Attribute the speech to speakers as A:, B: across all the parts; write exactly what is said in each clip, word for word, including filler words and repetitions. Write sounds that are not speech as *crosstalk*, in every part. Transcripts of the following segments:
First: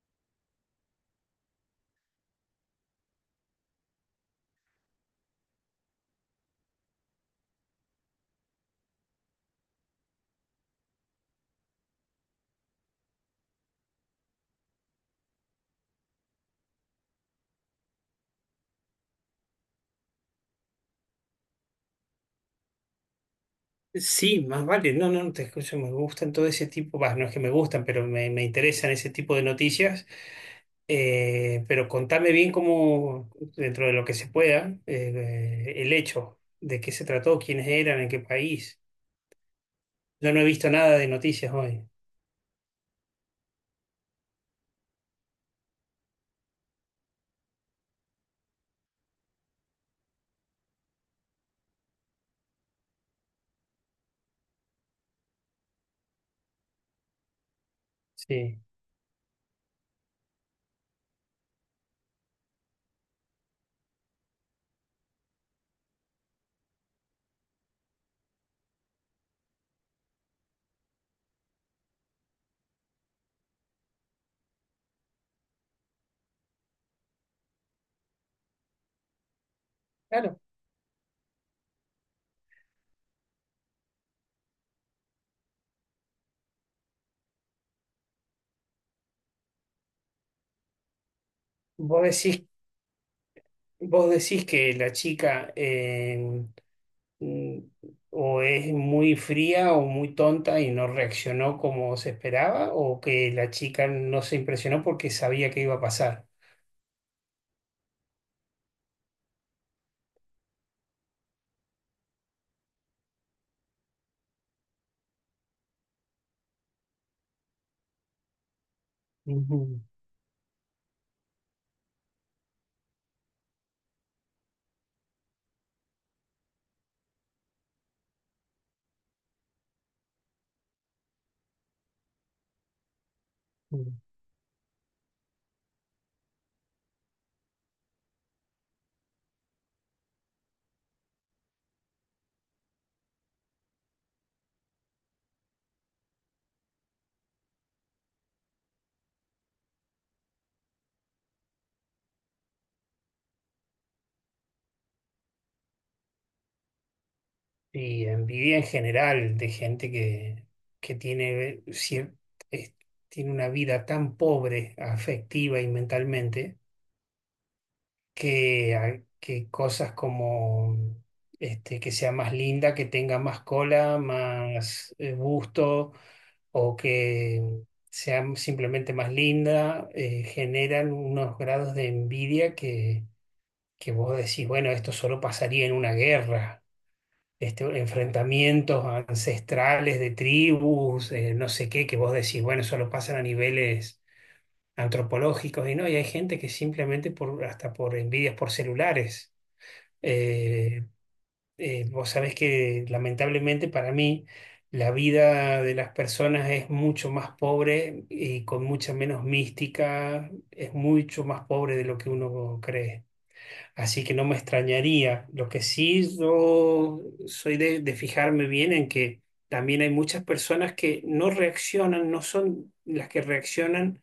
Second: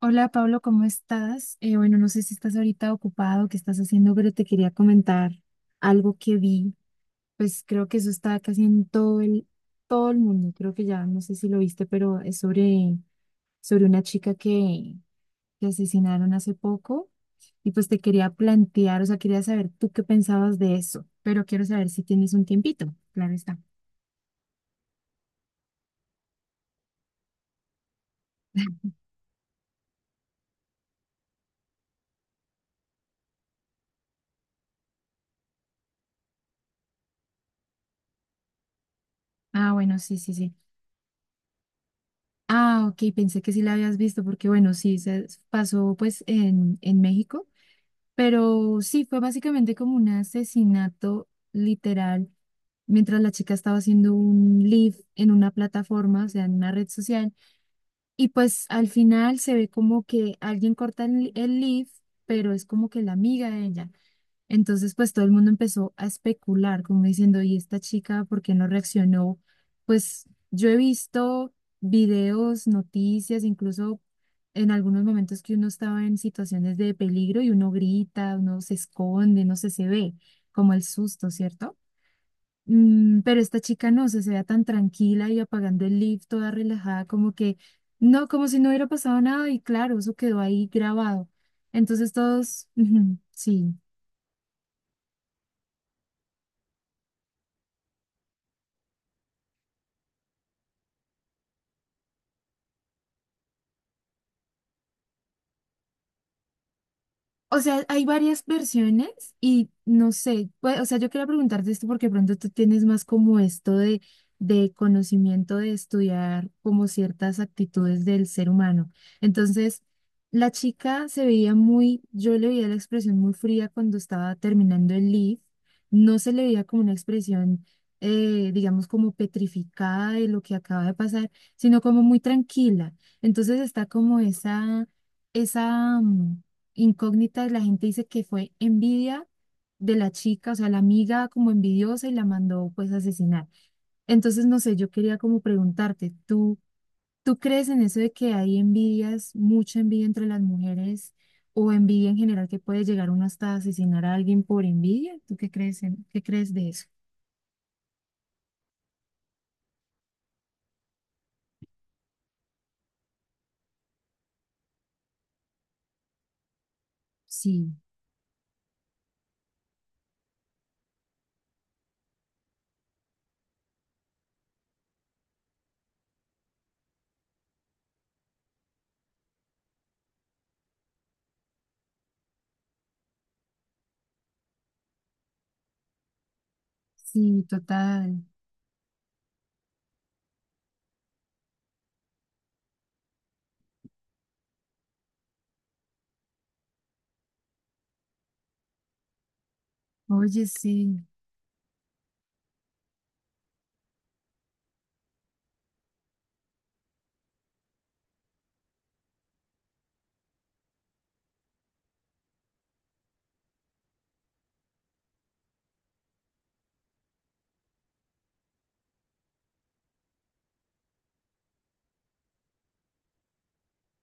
A: Hola Pablo, ¿cómo estás? Eh, bueno, no sé si estás ahorita ocupado, qué estás haciendo, pero te quería comentar algo que vi. Pues creo que eso está casi en todo el, todo el mundo. Creo que ya, no sé si lo viste, pero es sobre, sobre una chica que, que asesinaron hace poco. Y pues te quería plantear, o sea, quería saber tú qué pensabas de eso, pero quiero saber si tienes un tiempito. Claro está.
B: Sí, más vale, no, no, no te escucho, me gustan todo ese tipo, bah, no es que me gustan, pero me, me interesan ese tipo de noticias. Eh, pero contame bien cómo, dentro de lo que se pueda, eh, el hecho, de qué se trató, quiénes eran, en qué país.
A: Ah, bueno, sí,
B: Yo
A: sí,
B: no he
A: sí.
B: visto nada de noticias hoy.
A: Ah, ok, pensé que sí la habías visto, porque bueno, sí, se pasó pues en, en México. Pero sí, fue básicamente como un asesinato literal mientras la chica estaba haciendo un live en una plataforma, o sea, en una red social. Y
B: Sí,
A: pues al final se ve como que alguien corta el, el live, pero es como que la amiga de ella. Entonces, pues todo el mundo empezó a especular, como diciendo, ¿y esta chica por qué no reaccionó? Pues yo he visto videos, noticias, incluso en algunos momentos que uno estaba en situaciones de peligro y uno grita, uno se esconde, no sé, se ve
B: claro.
A: como el susto, ¿cierto? Mm, pero esta chica no, se se veía tan tranquila y apagando el lift, toda relajada, como que no, como si no hubiera pasado nada y claro, eso quedó ahí grabado.
B: Vos
A: Entonces
B: decís,
A: todos, *laughs* ujú, sí.
B: vos decís que la chica, eh, mm, o es muy fría o muy tonta y no reaccionó como se esperaba, o que la chica no se impresionó porque sabía que iba a pasar.
A: O sea, hay varias versiones y no sé, pues, o sea, yo quería preguntarte esto porque pronto tú tienes más como esto de, de conocimiento de estudiar como ciertas actitudes del ser humano.
B: Ujú,
A: Entonces, la chica se veía muy, yo le veía la expresión muy fría cuando estaba terminando el lead, no se le veía como una expresión, eh, digamos, como petrificada de lo que acaba de pasar, sino como muy tranquila. Entonces está
B: ujú.
A: como esa, esa... mm, incógnitas, la gente dice que fue envidia de la chica, o sea, la amiga como envidiosa y la mandó pues a asesinar. Entonces, no sé, yo quería como preguntarte, ¿tú, ¿tú crees en eso de que hay envidias, mucha envidia entre las mujeres o envidia en general que puede llegar uno hasta asesinar a alguien por envidia? ¿Tú qué crees en, qué crees de eso?
B: Y envidia en general de gente que, que tiene, cier- es- tiene una vida tan pobre afectiva y mentalmente,
A: Sí,
B: que, hay- que cosas como este, que sea más linda, que tenga más cola, más eh, busto, o que sea simplemente más linda, eh, generan unos grados de envidia que, que vos decís, bueno, esto solo pasaría en una guerra.
A: sí,
B: Este,
A: total.
B: enfrentamientos ancestrales de tribus, eh, no sé qué, que vos decís, bueno, solo pasan a niveles antropológicos. Y no, y hay gente que simplemente por, hasta por envidias por celulares
A: Oye,
B: eh,
A: sí,
B: eh, vos sabés que lamentablemente, para mí, la vida de las personas es mucho más pobre y con mucha menos mística, es mucho más pobre de lo que uno cree. Así que no me extrañaría. Lo que sí, yo soy de de fijarme bien en que también hay muchas personas que no reaccionan, no son las que reaccionan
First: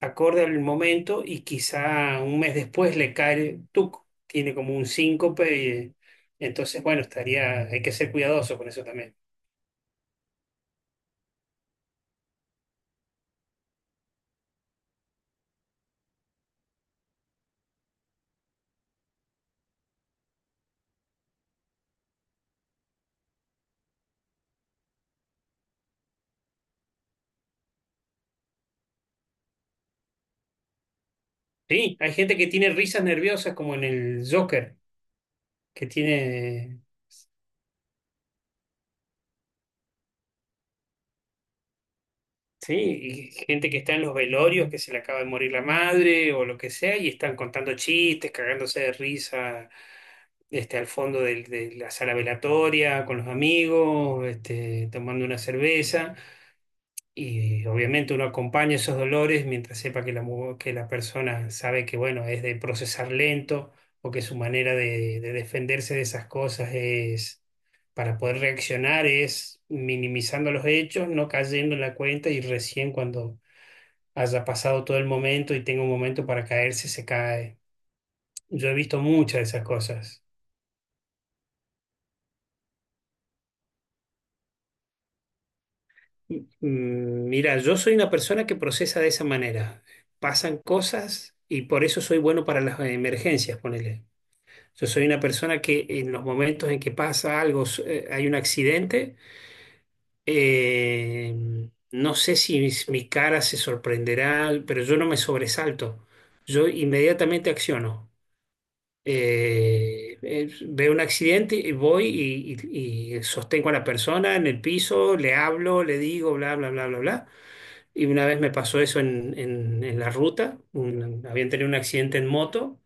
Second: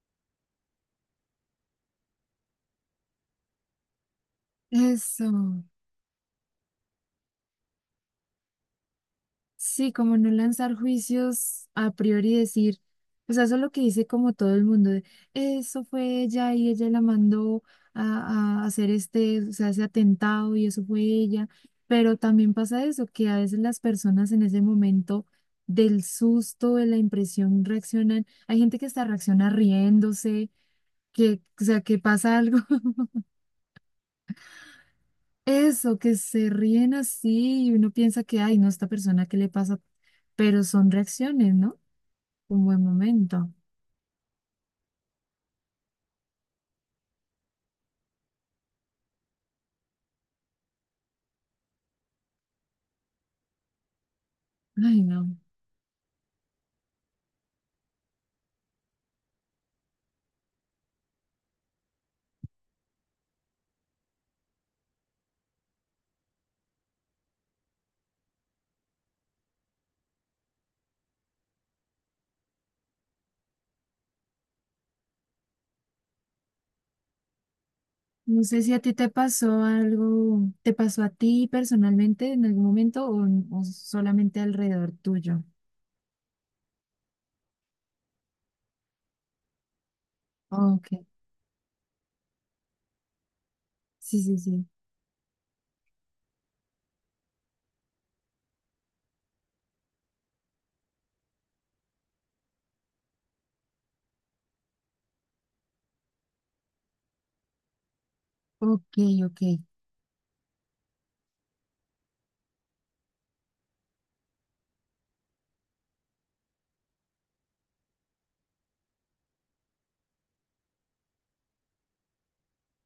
B: acorde al momento, y quizá un mes después le cae, el tuco, tiene como un síncope
A: eso.
B: y, eh, entonces, bueno, estaría, hay que ser cuidadoso con eso también.
A: Sí, como no lanzar juicios a priori y decir, o sea, eso es lo que dice como todo el mundo, de, eso fue ella y ella la mandó a, a hacer este, o sea, ese atentado y eso fue ella, pero también pasa eso, que a veces las personas en ese momento del susto, de la impresión, reaccionan, hay gente que hasta reacciona riéndose, que, o sea,
B: Sí,
A: que
B: hay gente
A: pasa
B: que
A: algo.
B: tiene
A: *laughs*
B: risas nerviosas, como en el Joker, que
A: Eso, que se
B: tiene,
A: ríen así y uno piensa que, ay, no, esta persona, ¿qué le pasa? Pero son reacciones, ¿no? Un
B: sí.
A: buen
B: Y
A: momento.
B: gente que está en los velorios, que se le acaba de morir la madre o lo que sea, y están contando chistes, cagándose de risa. Este, al fondo del- de la sala velatoria, con los amigos, este,
A: Ay,
B: tomando
A: no.
B: una cerveza. Y obviamente uno acompaña esos dolores mientras sepa que la, mu- que la persona sabe que, bueno, es de procesar lento, o que su manera de, de defenderse de esas cosas es, para poder reaccionar, es minimizando los hechos, no cayendo en la cuenta, y recién cuando haya pasado todo el momento y tenga un momento para caerse, se cae.
A: No sé
B: Yo
A: si
B: he
A: a ti
B: visto
A: te
B: muchas de
A: pasó
B: esas cosas.
A: algo, te pasó a ti personalmente en algún momento o, o solamente alrededor tuyo.
B: Mm, Mira, yo soy una persona que procesa de esa manera. Pasan
A: Ok,
B: cosas, y por eso soy bueno para las emergencias, ponele.
A: sí, sí, sí.
B: Yo soy una persona que en los momentos en que pasa algo, s- eh, hay un accidente, eh, no sé si mis- mi cara se sorprenderá, pero yo no me sobresalto. Yo inmediatamente acciono.
A: Ok, ok.
B: Eh, eh, veo un accidente y voy y, y- y sostengo a la persona en el piso, le hablo, le digo, bla, bla, bla, bla, bla. Y una vez me pasó eso en, en- en la ruta. Un- habían tenido un accidente en moto,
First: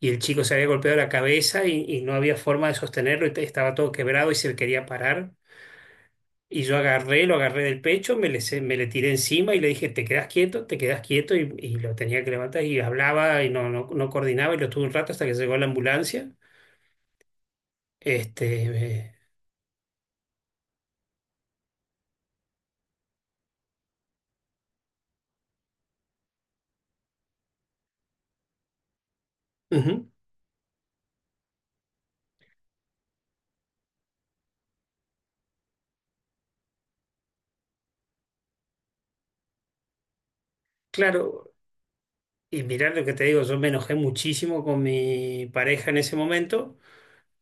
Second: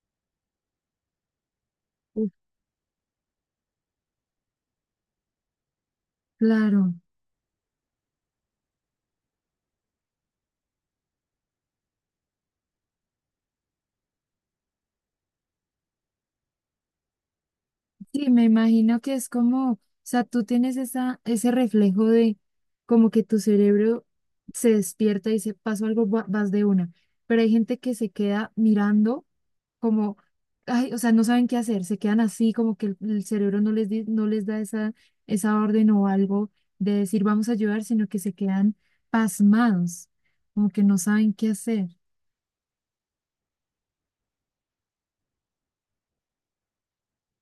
B: y el chico se había golpeado la cabeza y, y no
A: Uf,
B: había forma de sostenerlo, y te- estaba todo quebrado y se quería parar. Y yo
A: claro.
B: agarré, lo agarré del pecho, me le, se- me le tiré encima y le dije: te quedas quieto, te quedas quieto. Y, y lo tenía que levantar, y hablaba y no, no, no coordinaba, y lo tuve un rato hasta que llegó la ambulancia.
A: Sí, me
B: Este,
A: imagino que
B: eh,
A: es como, o sea, tú tienes esa, ese reflejo de como que tu cerebro se despierta y se pasó algo, va- vas de una. Pero hay gente que se queda mirando.
B: ujú.
A: Como, ay, o sea, no saben qué hacer, se quedan así, como que el, el cerebro no les, di- no les da esa, esa orden o algo de decir vamos a ayudar, sino que se quedan pasmados, como que no saben qué
B: Claro,
A: hacer.
B: y mirá lo que te digo, yo me enojé muchísimo con mi pareja en ese momento,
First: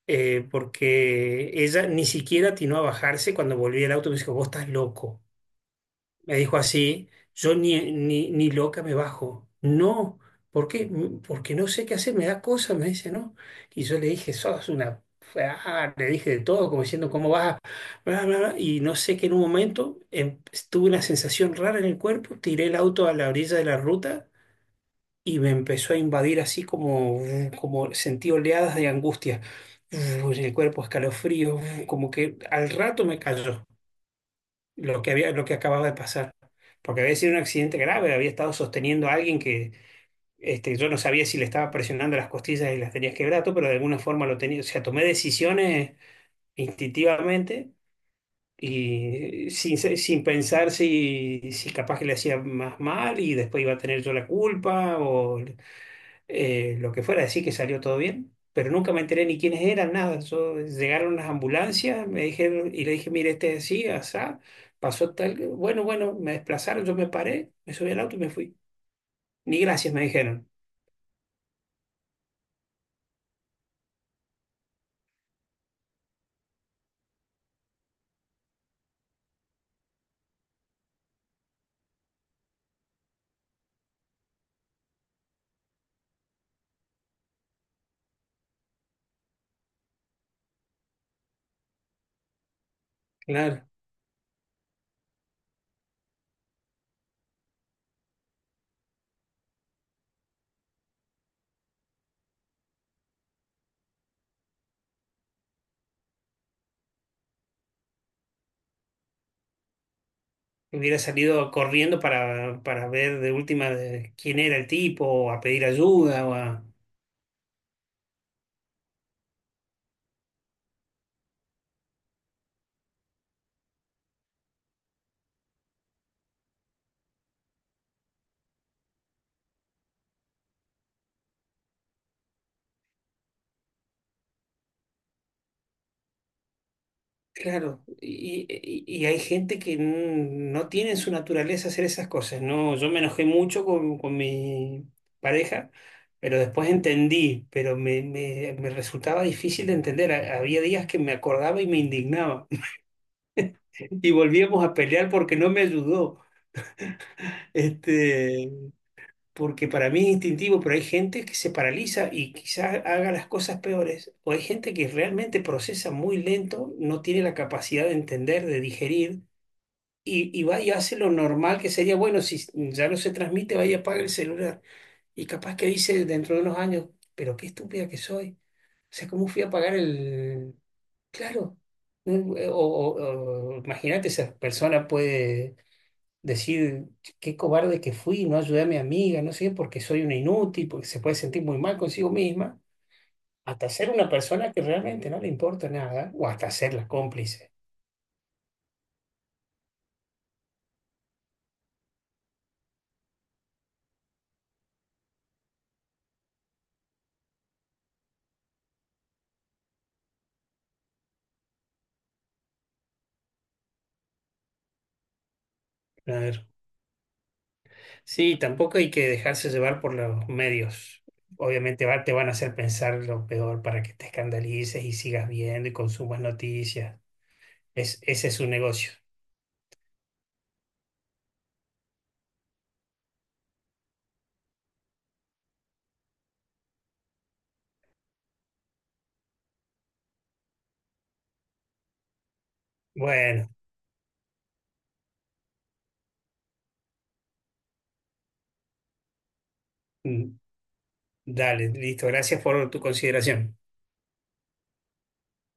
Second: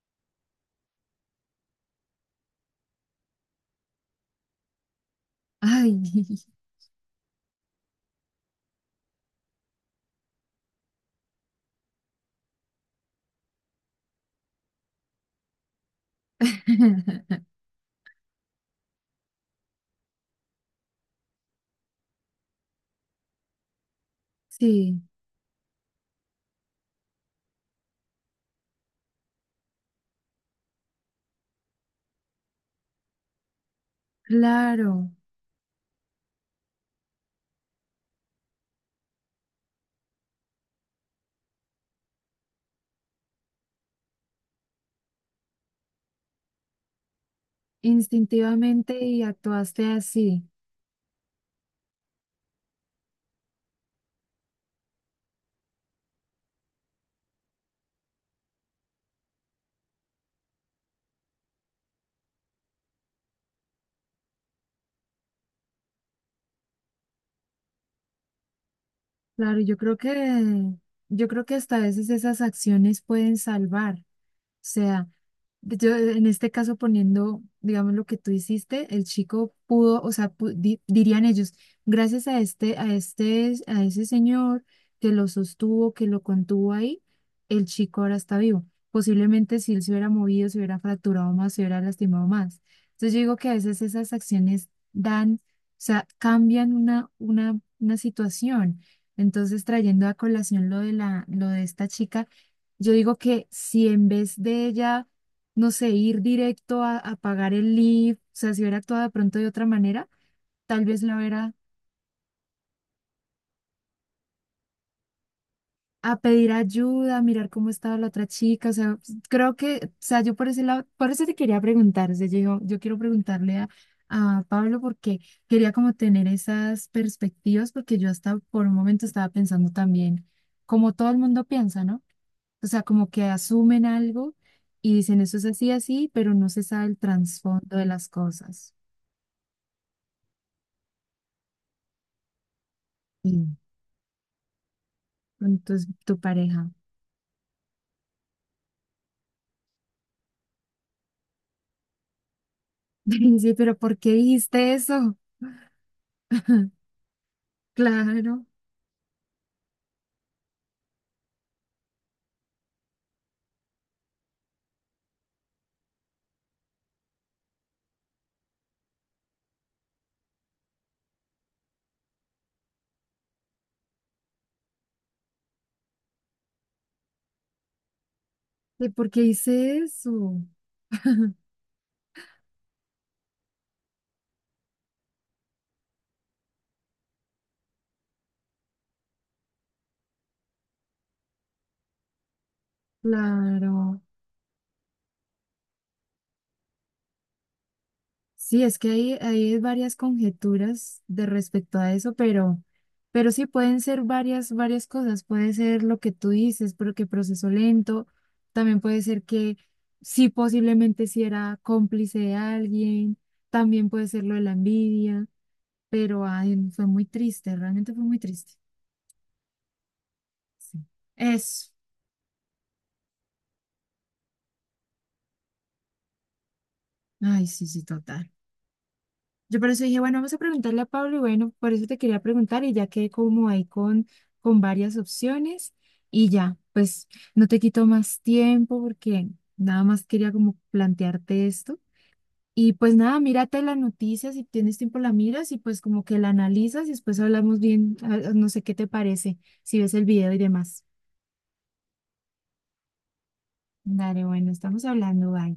B: eh, porque ella ni siquiera atinó a bajarse cuando volví al auto, y me dijo: vos estás loco.
A: Ay,
B: Me dijo así: yo ni, ni, ni loca me bajo. No. ¿Por qué? "Mm, Porque no sé qué hacer, me da cosa", me dice. ¿No? Y yo le dije, sos una... ah. Le dije de todo, como diciendo, ¿cómo
A: *laughs*
B: vas? Bla, bla, bla. Y no sé, que en un momento em, tuve una sensación rara en el cuerpo, tiré el auto a la orilla de la ruta,
A: sí,
B: y me empezó a invadir así como, como sentí oleadas de angustia. En el cuerpo, escalofrío, como que al rato me cayó lo que
A: claro,
B: había, lo que acababa de pasar, porque había sido un accidente grave, había estado sosteniendo a alguien que, este, yo no sabía si le estaba presionando las costillas y las tenía quebrado, pero de alguna forma lo tenía. O sea, tomé decisiones instintivamente,
A: instintivamente y
B: y eh, sin,
A: actuaste
B: se- sin
A: así.
B: pensar si, si capaz que le hacía más mal y después iba a tener yo la culpa, o eh, lo que fuera. Decir, que salió todo bien, pero nunca me enteré ni quiénes eran, nada. Yo- llegaron las ambulancias, me dijeron, y le dije: mire, este es así, asá, pasó tal. Bueno, bueno, me desplazaron, yo me paré, me subí al auto y me fui.
A: Claro,
B: Ni
A: yo
B: gracias
A: creo
B: me dijeron.
A: que, yo creo que hasta a veces esas acciones pueden salvar. Sea, yo en este caso poniendo, digamos, lo que tú hiciste, el chico pudo, o sea, pu- di- dirían ellos, gracias a este, a este, a ese señor que lo sostuvo, que lo contuvo ahí, el chico ahora está vivo. Posiblemente si él se hubiera movido, se hubiera fracturado más, se hubiera lastimado más. Entonces yo digo que a
B: Claro,
A: veces esas acciones dan, o sea, cambian una, una, una situación. Entonces, trayendo a colación lo de la, lo de esta chica yo digo que si en vez de ella, no sé, ir directo a, a pagar el lift, o sea, si hubiera actuado de pronto de otra manera, tal
B: hubiera
A: vez la
B: salido
A: hubiera
B: corriendo para, para ver de última de quién era el tipo, o a pedir
A: a pedir
B: ayuda.
A: ayuda, a mirar cómo estaba la otra chica, o sea, pues, creo que, o sea, yo por ese lado, por eso te quería preguntar, o sea, yo, digo, yo quiero preguntarle a, a Pablo porque quería como tener esas perspectivas, porque yo hasta por un momento estaba pensando también, como todo el mundo piensa, ¿no? O sea, como que asumen algo y dicen eso es así, así, pero no se sabe el trasfondo
B: Claro,
A: de las
B: y,
A: cosas.
B: y- y hay gente que n- no tiene en su naturaleza hacer esas cosas. No, yo me enojé
A: Y
B: mucho con, con mi pareja,
A: entonces tu tu
B: pero después
A: pareja.
B: entendí, pero me, me- me resultaba difícil de entender. Ha- Había días que me acordaba y me indignaba. *laughs*
A: *laughs* Sí, pero ¿por
B: Y
A: qué
B: volvíamos
A: dijiste
B: a pelear
A: eso?
B: porque no me ayudó.
A: *laughs* Claro,
B: Este, porque para mí es instintivo, pero hay gente que se paraliza y quizás haga las cosas peores. O hay gente que realmente procesa muy lento, no tiene la capacidad de entender, de digerir, y y va y hace lo normal, que sería, bueno, si ya no se transmite, vaya y apaga el celular. Y capaz que dice, dentro de unos años, pero qué estúpida que soy. O
A: ¿de
B: sea,
A: por qué
B: ¿cómo fui a apagar
A: hice eso?
B: el...? Claro. No, eh, O, o- o imagínate, esa persona puede decir, qué cobarde que fui, no ayudé a mi amiga, no sé, porque soy una inútil, porque se puede sentir muy mal consigo misma, hasta ser
A: Claro.
B: una persona que realmente no le importa nada, o hasta ser la cómplice.
A: Sí, es que hay, hay varias conjeturas de respecto a eso, pero, pero sí pueden ser varias, varias cosas. Puede ser lo que tú dices, pero que proceso lento. También puede ser que sí, posiblemente si era cómplice de alguien. También puede ser lo de la envidia, pero ay, fue muy triste, realmente fue muy
B: Sí,
A: triste.
B: tampoco hay que dejarse llevar por los
A: Sí.
B: medios.
A: Eso.
B: Obviamente va- te van a hacer pensar lo peor para que te escandalices y sigas viendo y consumas noticias.
A: Ay, sí, sí,
B: Es, ese
A: total.
B: es su negocio.
A: Yo por eso dije, bueno, vamos a preguntarle a Pablo y bueno, por eso te quería preguntar y ya quedé como ahí con, con varias opciones y ya, pues no te quito más tiempo porque nada más quería como plantearte esto. Y pues nada,
B: Bueno,
A: mírate la noticia, si tienes tiempo la miras y pues como que la analizas y después hablamos bien, ah, ah, no sé qué te parece, si ves el
B: mm,
A: video y demás.
B: dale, listo. Gracias por tu consideración.
A: Dale, bueno, estamos hablando, bye.